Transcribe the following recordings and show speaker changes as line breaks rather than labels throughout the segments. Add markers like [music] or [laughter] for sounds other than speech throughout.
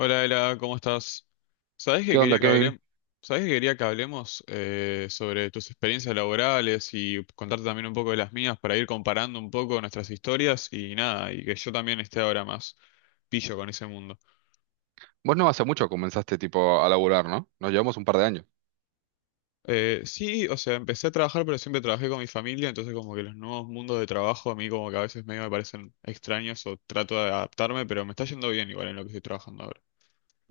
Hola, Ela, ¿cómo estás? ¿Sabés que
¿Qué
quería
onda,
que
Kevin?
hablemos, ¿sabés que quería que hablemos sobre tus experiencias laborales y contarte también un poco de las mías para ir comparando un poco nuestras historias y nada, y que yo también esté ahora más pillo con ese mundo?
Vos no hace mucho comenzaste tipo a laburar, ¿no? Nos llevamos un par de años.
Sí, o sea, empecé a trabajar, pero siempre trabajé con mi familia, entonces como que los nuevos mundos de trabajo a mí como que a veces medio me parecen extraños o trato de adaptarme, pero me está yendo bien igual en lo que estoy trabajando ahora.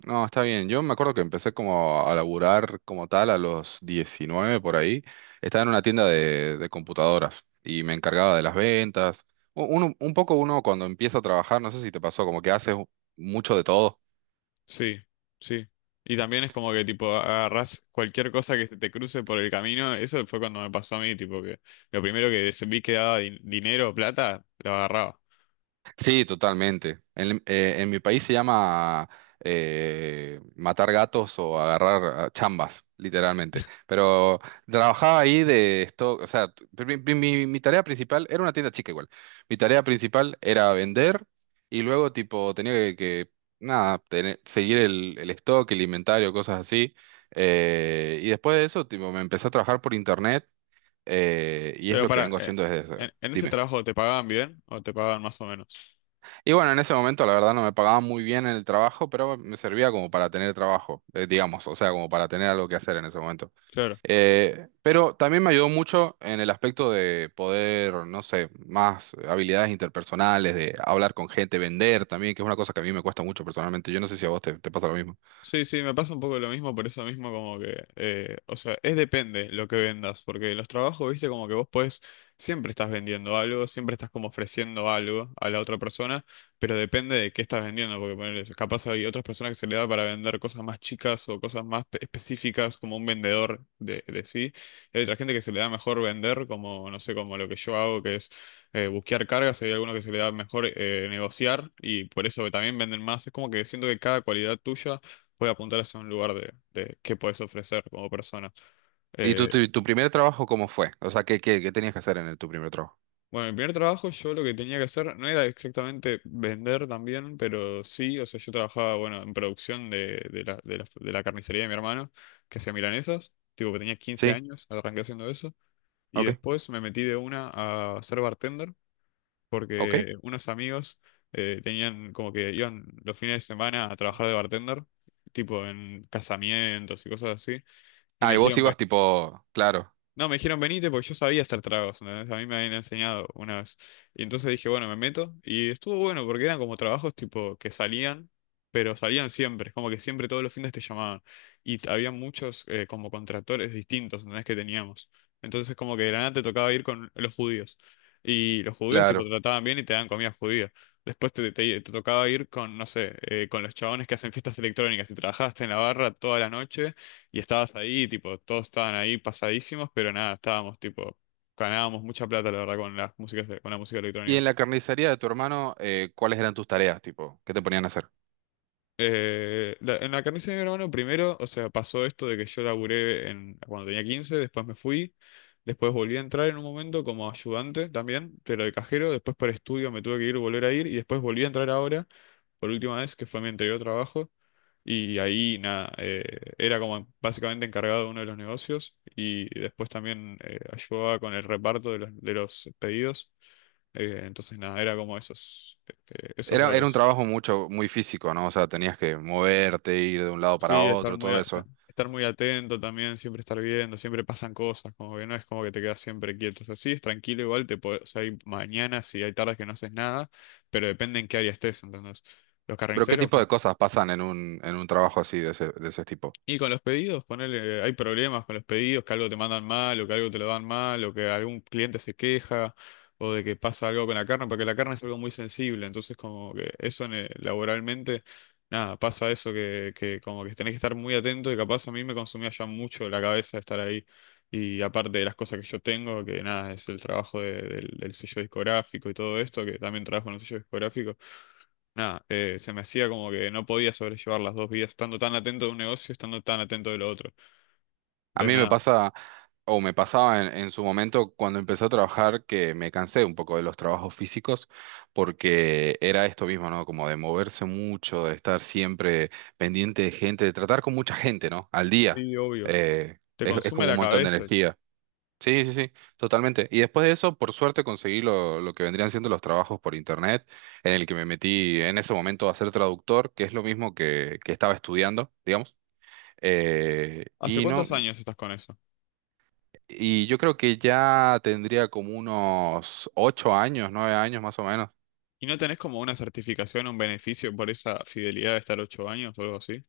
No, está bien. Yo me acuerdo que empecé como a laburar como tal a los 19 por ahí. Estaba en una tienda de computadoras y me encargaba de las ventas. Un poco uno cuando empieza a trabajar, no sé si te pasó, como que haces mucho de todo.
Sí, sí. Y también es como que tipo agarrás cualquier cosa que se te cruce por el camino. Eso fue cuando me pasó a mí, tipo que lo primero que vi que daba dinero o plata, lo agarraba.
Sí, totalmente. En mi país se llama matar gatos o agarrar chambas, literalmente. Pero trabajaba ahí de esto, o sea, mi tarea principal era una tienda chica igual. Mi tarea principal era vender y luego tipo tenía nada, seguir el stock, el inventario, cosas así. Y después de eso, tipo, me empecé a trabajar por internet, y es
Pero
lo que
para,
vengo haciendo desde...
¿en ese
Dime.
trabajo te pagaban bien o te pagaban más o menos?
Y bueno, en ese momento la verdad no me pagaban muy bien en el trabajo, pero me servía como para tener trabajo, digamos, o sea, como para tener algo que hacer en ese momento.
Claro.
Pero también me ayudó mucho en el aspecto de poder, no sé, más habilidades interpersonales, de hablar con gente, vender también, que es una cosa que a mí me cuesta mucho personalmente. Yo no sé si a vos te pasa lo mismo.
Sí, sí, me pasa un poco lo mismo, por eso mismo como que, o sea, es depende lo que vendas, porque los trabajos, viste, como que vos podés, siempre estás vendiendo algo, siempre estás como ofreciendo algo a la otra persona, pero depende de qué estás vendiendo, porque ponele, capaz hay otras personas que se le da para vender cosas más chicas o cosas más específicas, como un vendedor de sí, y hay otra gente que se le da mejor vender, como, no sé, como lo que yo hago, que es buscar cargas, hay algunos que se le da mejor negociar, y por eso también venden más, es como que siento que cada cualidad tuya puede apuntar hacia un lugar de qué puedes ofrecer como persona.
¿Y tu,
Eh,
tu, tu primer trabajo cómo fue? O sea, ¿qué tenías que hacer en tu primer trabajo?
bueno, en mi primer trabajo yo lo que tenía que hacer no era exactamente vender también, pero sí, o sea, yo trabajaba, bueno, en producción de, de la carnicería de mi hermano, que hacía milanesas, tipo que tenía 15
Sí,
años, arranqué haciendo eso, y
ok,
después me metí de una a ser bartender,
ok.
porque unos amigos tenían como que iban los fines de semana a trabajar de bartender, tipo en casamientos y cosas así, y
Ah,
me
y vos
dijeron.
ibas tipo, claro,
No, me dijeron venite porque yo sabía hacer tragos, ¿entendés? A mí me habían enseñado una vez. Y entonces dije, bueno, me meto. Y estuvo bueno porque eran como trabajos tipo que salían, pero salían siempre. Es como que siempre todos los fines te llamaban. Y había muchos como contractores distintos, ¿entendés? Que teníamos. Entonces como que de la nada te tocaba ir con los judíos. Y los judíos tipo
claro.
te trataban bien y te daban comida judía. Después te tocaba ir con, no sé, con los chabones que hacen fiestas electrónicas y trabajaste en la barra toda la noche y estabas ahí, tipo, todos estaban ahí pasadísimos, pero nada, estábamos, tipo, ganábamos mucha plata, la verdad, con las músicas, con la música
Y
electrónica.
en la carnicería de tu hermano, ¿cuáles eran tus tareas, tipo? ¿Qué te ponían a hacer?
En la carnicería de mi hermano, primero, o sea, pasó esto de que yo laburé en, cuando tenía 15 después me fui, después volví a entrar en un momento como ayudante también, pero de cajero, después por estudio me tuve que ir, volver a ir, y después volví a entrar ahora, por última vez, que fue mi anterior trabajo. Y ahí, nada, era como básicamente encargado de uno de los negocios y después también ayudaba con el reparto de de los pedidos. Entonces, nada, era como esos, esos
Era un
roles.
trabajo muy físico, ¿no? O sea, tenías que moverte, ir de un lado para
Sí, estar
otro,
muy,
todo eso.
estar muy atento también, siempre estar viendo, siempre pasan cosas, como que no es como que te quedas siempre quieto. O sea, sí, es tranquilo igual, o sea, hay mañanas y hay tardes que no haces nada, pero depende en qué área estés, entonces. Los
Pero ¿qué
carniceros.
tipo de cosas pasan en un trabajo así de ese tipo?
Y con los pedidos, ponele, hay problemas con los pedidos, que algo te mandan mal, o que algo te lo dan mal, o que algún cliente se queja, o de que pasa algo con la carne, porque la carne es algo muy sensible, entonces como que eso laboralmente, nada, pasa eso que como que tenés que estar muy atento y capaz a mí me consumía ya mucho la cabeza estar ahí. Y aparte de las cosas que yo tengo, que nada, es el trabajo del sello discográfico y todo esto, que también trabajo en un sello discográfico. Nada, se me hacía como que no podía sobrellevar las dos vidas, estando tan atento de un negocio, estando tan atento de lo otro.
A
Entonces,
mí me
nada,
pasa, o me pasaba en su momento cuando empecé a trabajar, que me cansé un poco de los trabajos físicos, porque era esto mismo, ¿no? Como de moverse mucho, de estar siempre pendiente de gente, de tratar con mucha gente, ¿no? Al día.
sí, obvio,
Eh,
te
es es
consume
como un
la
montón de
cabeza.
energía. Sí, sí, sí, totalmente. Y después de eso, por suerte, conseguí lo que vendrían siendo los trabajos por internet, en el que me metí en ese momento a ser traductor, que es lo mismo que estaba estudiando, digamos. Eh,
¿Hace
y no,
cuántos años estás con eso?
yo creo que ya tendría como unos 8 años, 9 años más o menos.
¿Y no tenés como una certificación, un beneficio por esa fidelidad de estar 8 años o algo así?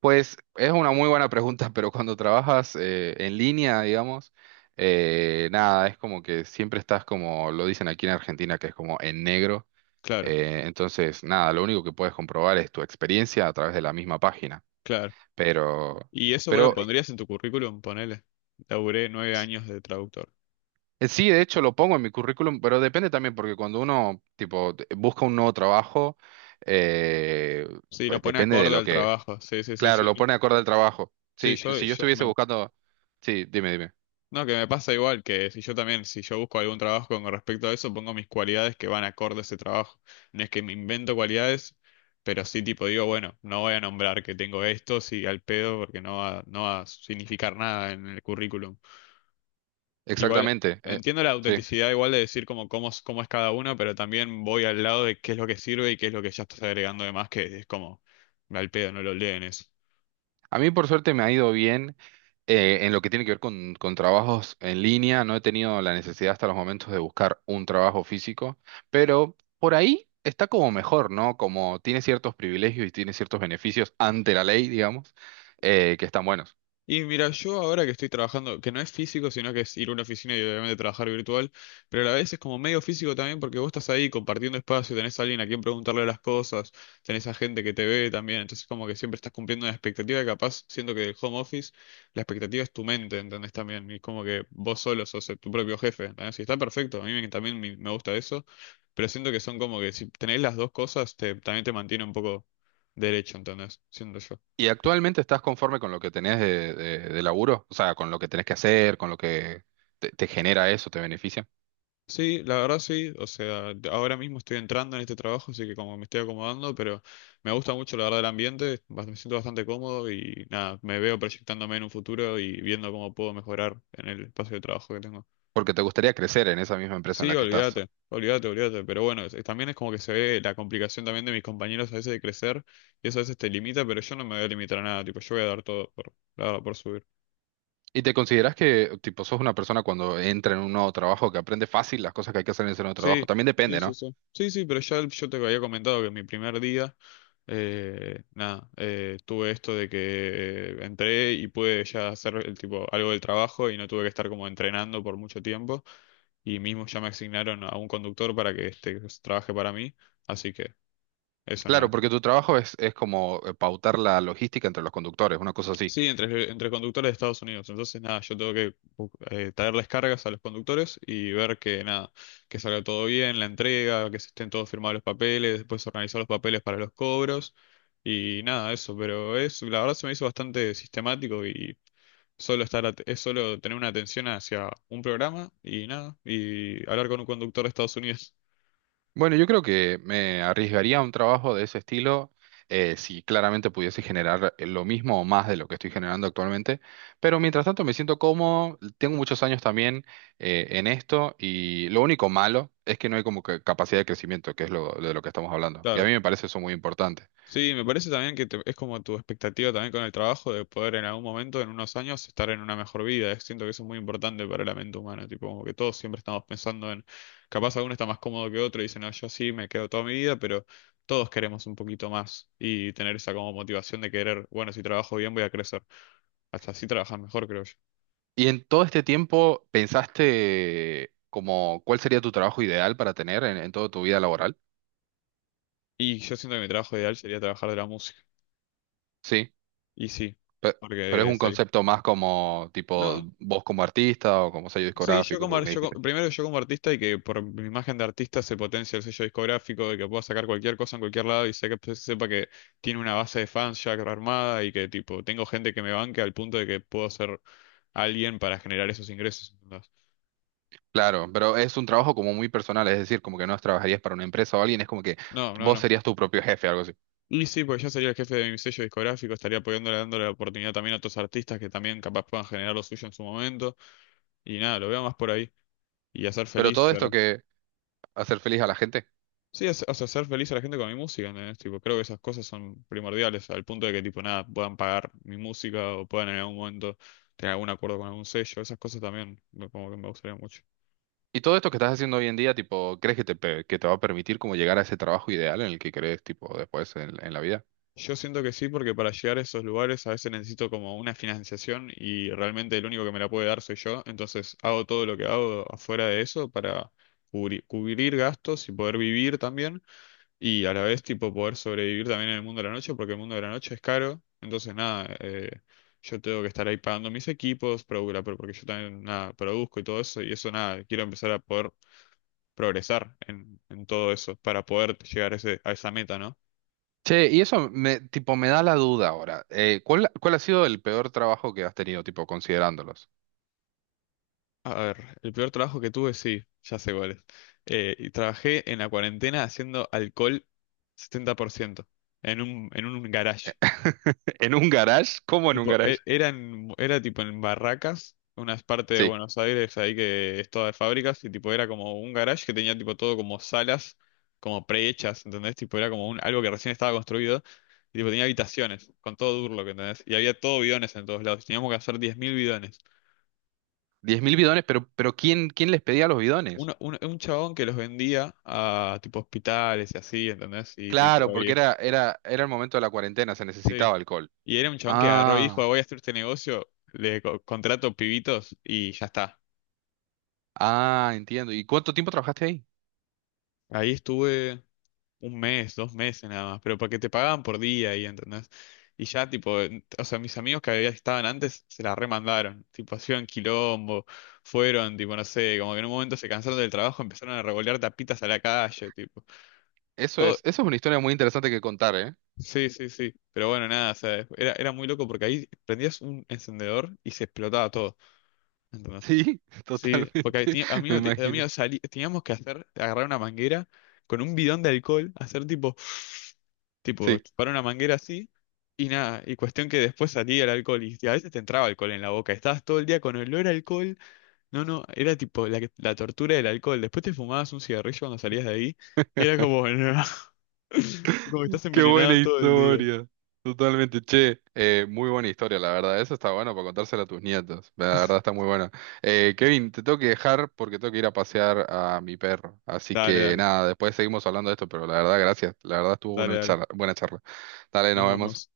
Pues es una muy buena pregunta, pero cuando trabajas en línea, digamos. Nada, es como que siempre estás como lo dicen aquí en Argentina, que es como en negro.
Claro,
Entonces, nada, lo único que puedes comprobar es tu experiencia a través de la misma página.
claro.
Pero,
¿Y eso vos lo
pero
pondrías en tu currículum? Ponele. Laburé 9 años de traductor.
eh, sí, de hecho lo pongo en mi currículum, pero depende también porque cuando uno, tipo, busca un nuevo trabajo, eh,
Sí, lo
pues
pone
depende de
acorde
lo
al
que,
trabajo. Sí, sí, sí,
claro,
sí.
lo pone acorde al trabajo.
Sí,
Sí,
yo,
pues si yo
yo
estuviese
me,
buscando, sí, dime, dime.
No, que me pasa igual, que si yo también, si yo busco algún trabajo con respecto a eso, pongo mis cualidades que van acorde a ese trabajo. No es que me invento cualidades, pero sí tipo digo, bueno, no voy a nombrar que tengo esto, sí, al pedo, porque no va, no va a significar nada en el currículum. Igual,
Exactamente.
entiendo la
Sí.
autenticidad igual de decir como cómo, cómo es cada uno, pero también voy al lado de qué es lo que sirve y qué es lo que ya estás agregando de más, que es como, al pedo, no lo leen eso.
A mí por suerte me ha ido bien, en lo que tiene que ver con trabajos en línea. No he tenido la necesidad hasta los momentos de buscar un trabajo físico, pero por ahí está como mejor, ¿no? Como tiene ciertos privilegios y tiene ciertos beneficios ante la ley, digamos, que están buenos.
Y mira, yo ahora que estoy trabajando, que no es físico, sino que es ir a una oficina y obviamente trabajar virtual, pero a la vez es como medio físico también porque vos estás ahí compartiendo espacio, tenés a alguien a quien preguntarle las cosas, tenés a gente que te ve también, entonces como que siempre estás cumpliendo una expectativa que capaz, siento que el home office, la expectativa es tu mente, ¿entendés también? Y es como que vos solo sos tu propio jefe, ¿entendés? Y está perfecto, a también me gusta eso, pero siento que son como que si tenés las dos cosas, te, también te mantiene un poco derecho, ¿entendés? Siento yo.
¿Y actualmente estás conforme con lo que tenés de laburo? O sea, con lo que tenés que hacer, con lo que te genera eso, te beneficia.
Sí, la verdad sí, o sea, ahora mismo estoy entrando en este trabajo, así que como me estoy acomodando, pero me gusta mucho la verdad el ambiente, me siento bastante cómodo y nada, me veo proyectándome en un futuro y viendo cómo puedo mejorar en el espacio de trabajo que tengo.
Porque te gustaría crecer en esa misma empresa en
Sí,
la que estás.
olvídate, olvídate, olvídate, pero bueno, también es como que se ve la complicación también de mis compañeros a veces de crecer y eso a veces te limita, pero yo no me voy a limitar a nada, tipo, yo voy a dar todo por, la verdad, por subir.
¿Y te consideras que, tipo, sos una persona cuando entra en un nuevo trabajo que aprende fácil las cosas que hay que hacer en ese nuevo trabajo?
Sí,
También
sí,
depende,
sí,
¿no?
sí. Sí, sí, pero ya yo te había comentado que mi primer día... nada, tuve esto de que entré y pude ya hacer el tipo algo del trabajo y no tuve que estar como entrenando por mucho tiempo y mismo ya me asignaron a un conductor para que este pues, trabaje para mí, así que eso
Claro,
nada.
porque tu trabajo es como pautar la logística entre los conductores, una cosa así.
Sí, entre conductores de Estados Unidos, entonces nada, yo tengo que traerles cargas a los conductores y ver que nada, que salga todo bien, la entrega, que se estén todos firmados los papeles, después organizar los papeles para los cobros. Y nada, eso, pero es, la verdad se me hizo bastante sistemático y solo estar, es solo tener una atención hacia un programa y nada, y hablar con un conductor de Estados Unidos. [laughs]
Bueno, yo creo que me arriesgaría a un trabajo de ese estilo, si claramente pudiese generar lo mismo o más de lo que estoy generando actualmente. Pero mientras tanto me siento cómodo, tengo muchos años también, en esto y lo único malo es que no hay como que capacidad de crecimiento, que es de lo que estamos hablando. Y a
Claro.
mí me parece eso muy importante.
Sí, me parece también que es como tu expectativa también con el trabajo de poder en algún momento, en unos años, estar en una mejor vida. Siento que eso es muy importante para la mente humana, tipo como que todos siempre estamos pensando en, capaz alguno está más cómodo que otro y dice, no, yo sí me quedo toda mi vida, pero todos queremos un poquito más y tener esa como motivación de querer, bueno, si trabajo bien voy a crecer. Hasta así trabajas mejor, creo yo.
Y en todo este tiempo, ¿pensaste como cuál sería tu trabajo ideal para tener en toda tu vida laboral?
Y yo siento que mi trabajo ideal sería trabajar de la música.
Sí,
Y sí,
pe- pero es
porque
un
sería.
concepto más como tipo
No,
vos como artista o como sello
sí, yo
discográfico,
como,
porque me dijiste.
primero yo como artista y que por mi imagen de artista se potencia el sello discográfico, de que pueda sacar cualquier cosa en cualquier lado y sé que sepa que tiene una base de fans ya armada y que tipo tengo gente que me banque al punto de que puedo ser alguien para generar esos ingresos, ¿entendés?
Claro, pero es un trabajo como muy personal, es decir, como que no trabajarías para una empresa o alguien, es como que
No, no,
vos
no.
serías tu propio jefe, algo así.
Y sí, pues yo sería el jefe de mi sello discográfico, estaría apoyándole, dándole la oportunidad también a otros artistas que también capaz puedan generar lo suyo en su momento. Y nada, lo veo más por ahí. Y hacer
Pero
feliz.
todo esto que hacer feliz a la gente
Sí, o sea, hacer feliz a la gente con mi música, ¿entendés? Tipo, creo que esas cosas son primordiales, al punto de que, tipo, nada, puedan pagar mi música o puedan en algún momento tener algún acuerdo con algún sello, esas cosas también, como que me gustaría mucho.
y todo esto que estás haciendo hoy en día, tipo, ¿crees que que te va a permitir como llegar a ese trabajo ideal en el que crees, tipo, después en la vida?
Yo siento que sí, porque para llegar a esos lugares a veces necesito como una financiación y realmente el único que me la puede dar soy yo, entonces hago todo lo que hago afuera de eso para cubrir gastos y poder vivir también. Y a la vez, tipo, poder sobrevivir también en el mundo de la noche, porque el mundo de la noche es caro. Entonces, nada, yo tengo que estar ahí pagando mis equipos, porque yo también, nada, produzco y todo eso. Y eso, nada, quiero empezar a poder progresar en todo eso para poder llegar a, ese, a esa meta, ¿no?
Che, y eso tipo, me da la duda ahora. ¿Cuál ha sido el peor trabajo que has tenido, tipo, considerándolos?
A ver, el peor trabajo que tuve, sí, ya sé cuál es. Y trabajé en la cuarentena haciendo alcohol 70% en un garage.
[laughs] ¿En un garage? ¿Cómo en un
Tipo,
garage?
era tipo en Barracas, unas partes de
Sí.
Buenos Aires ahí que es toda de fábricas, y tipo era como un garage que tenía tipo todo como salas, como prehechas, ¿entendés? Tipo era como un, algo que recién estaba construido, y tipo tenía habitaciones, con todo Durlock, ¿entendés? Y había todo bidones en todos lados, y teníamos que hacer 10.000 bidones.
10.000 bidones, pero ¿quién les pedía los bidones?
Un chabón que los vendía a tipo hospitales y así, ¿entendés? Y tipo,
Claro, porque
oye,
era el momento de la cuarentena, se
sí.
necesitaba alcohol.
Y era un chabón que agarró y
Ah,
dijo, voy a hacer este negocio, le contrato pibitos y ya está.
ah, entiendo. ¿Y cuánto tiempo trabajaste ahí?
Ahí estuve un mes, 2 meses nada más, pero porque te pagaban por día, y ¿entendés? Y ya, tipo, o sea, mis amigos que estaban antes se la remandaron, tipo, hacían quilombo, fueron, tipo, no sé, como que en un momento se cansaron del trabajo, empezaron a revolear tapitas a la calle, tipo.
Eso es,
Todo-
eso es una historia muy interesante que contar, ¿eh?
sí, sí, sí, pero bueno, nada, o sea, era, era muy loco porque ahí prendías un encendedor y se explotaba todo, ¿entendés?
Sí, [laughs]
Sí, porque ahí
totalmente, me imagino.
amigos, teníamos que hacer, agarrar una manguera con un bidón de alcohol, hacer tipo. Tipo,
Sí.
para una manguera así y nada. Y cuestión que después salía el alcohol y a veces te entraba alcohol en la boca. Estabas todo el día con olor a alcohol. No, no, era tipo la, la tortura del alcohol. Después te fumabas un cigarrillo cuando salías de ahí y era como, [laughs] no, como que estás
Qué buena
envenenado todo el día.
historia. Totalmente, che, muy buena historia, la verdad. Eso está bueno para contárselo a tus nietos. La verdad está muy buena. Kevin, te tengo que dejar porque tengo que ir a pasear a mi perro. Así
Dale,
que
dale,
nada, después seguimos hablando de esto, pero la verdad, gracias. La verdad estuvo
dale,
una
dale.
buena charla. Dale,
Nos
nos vemos.
vamos.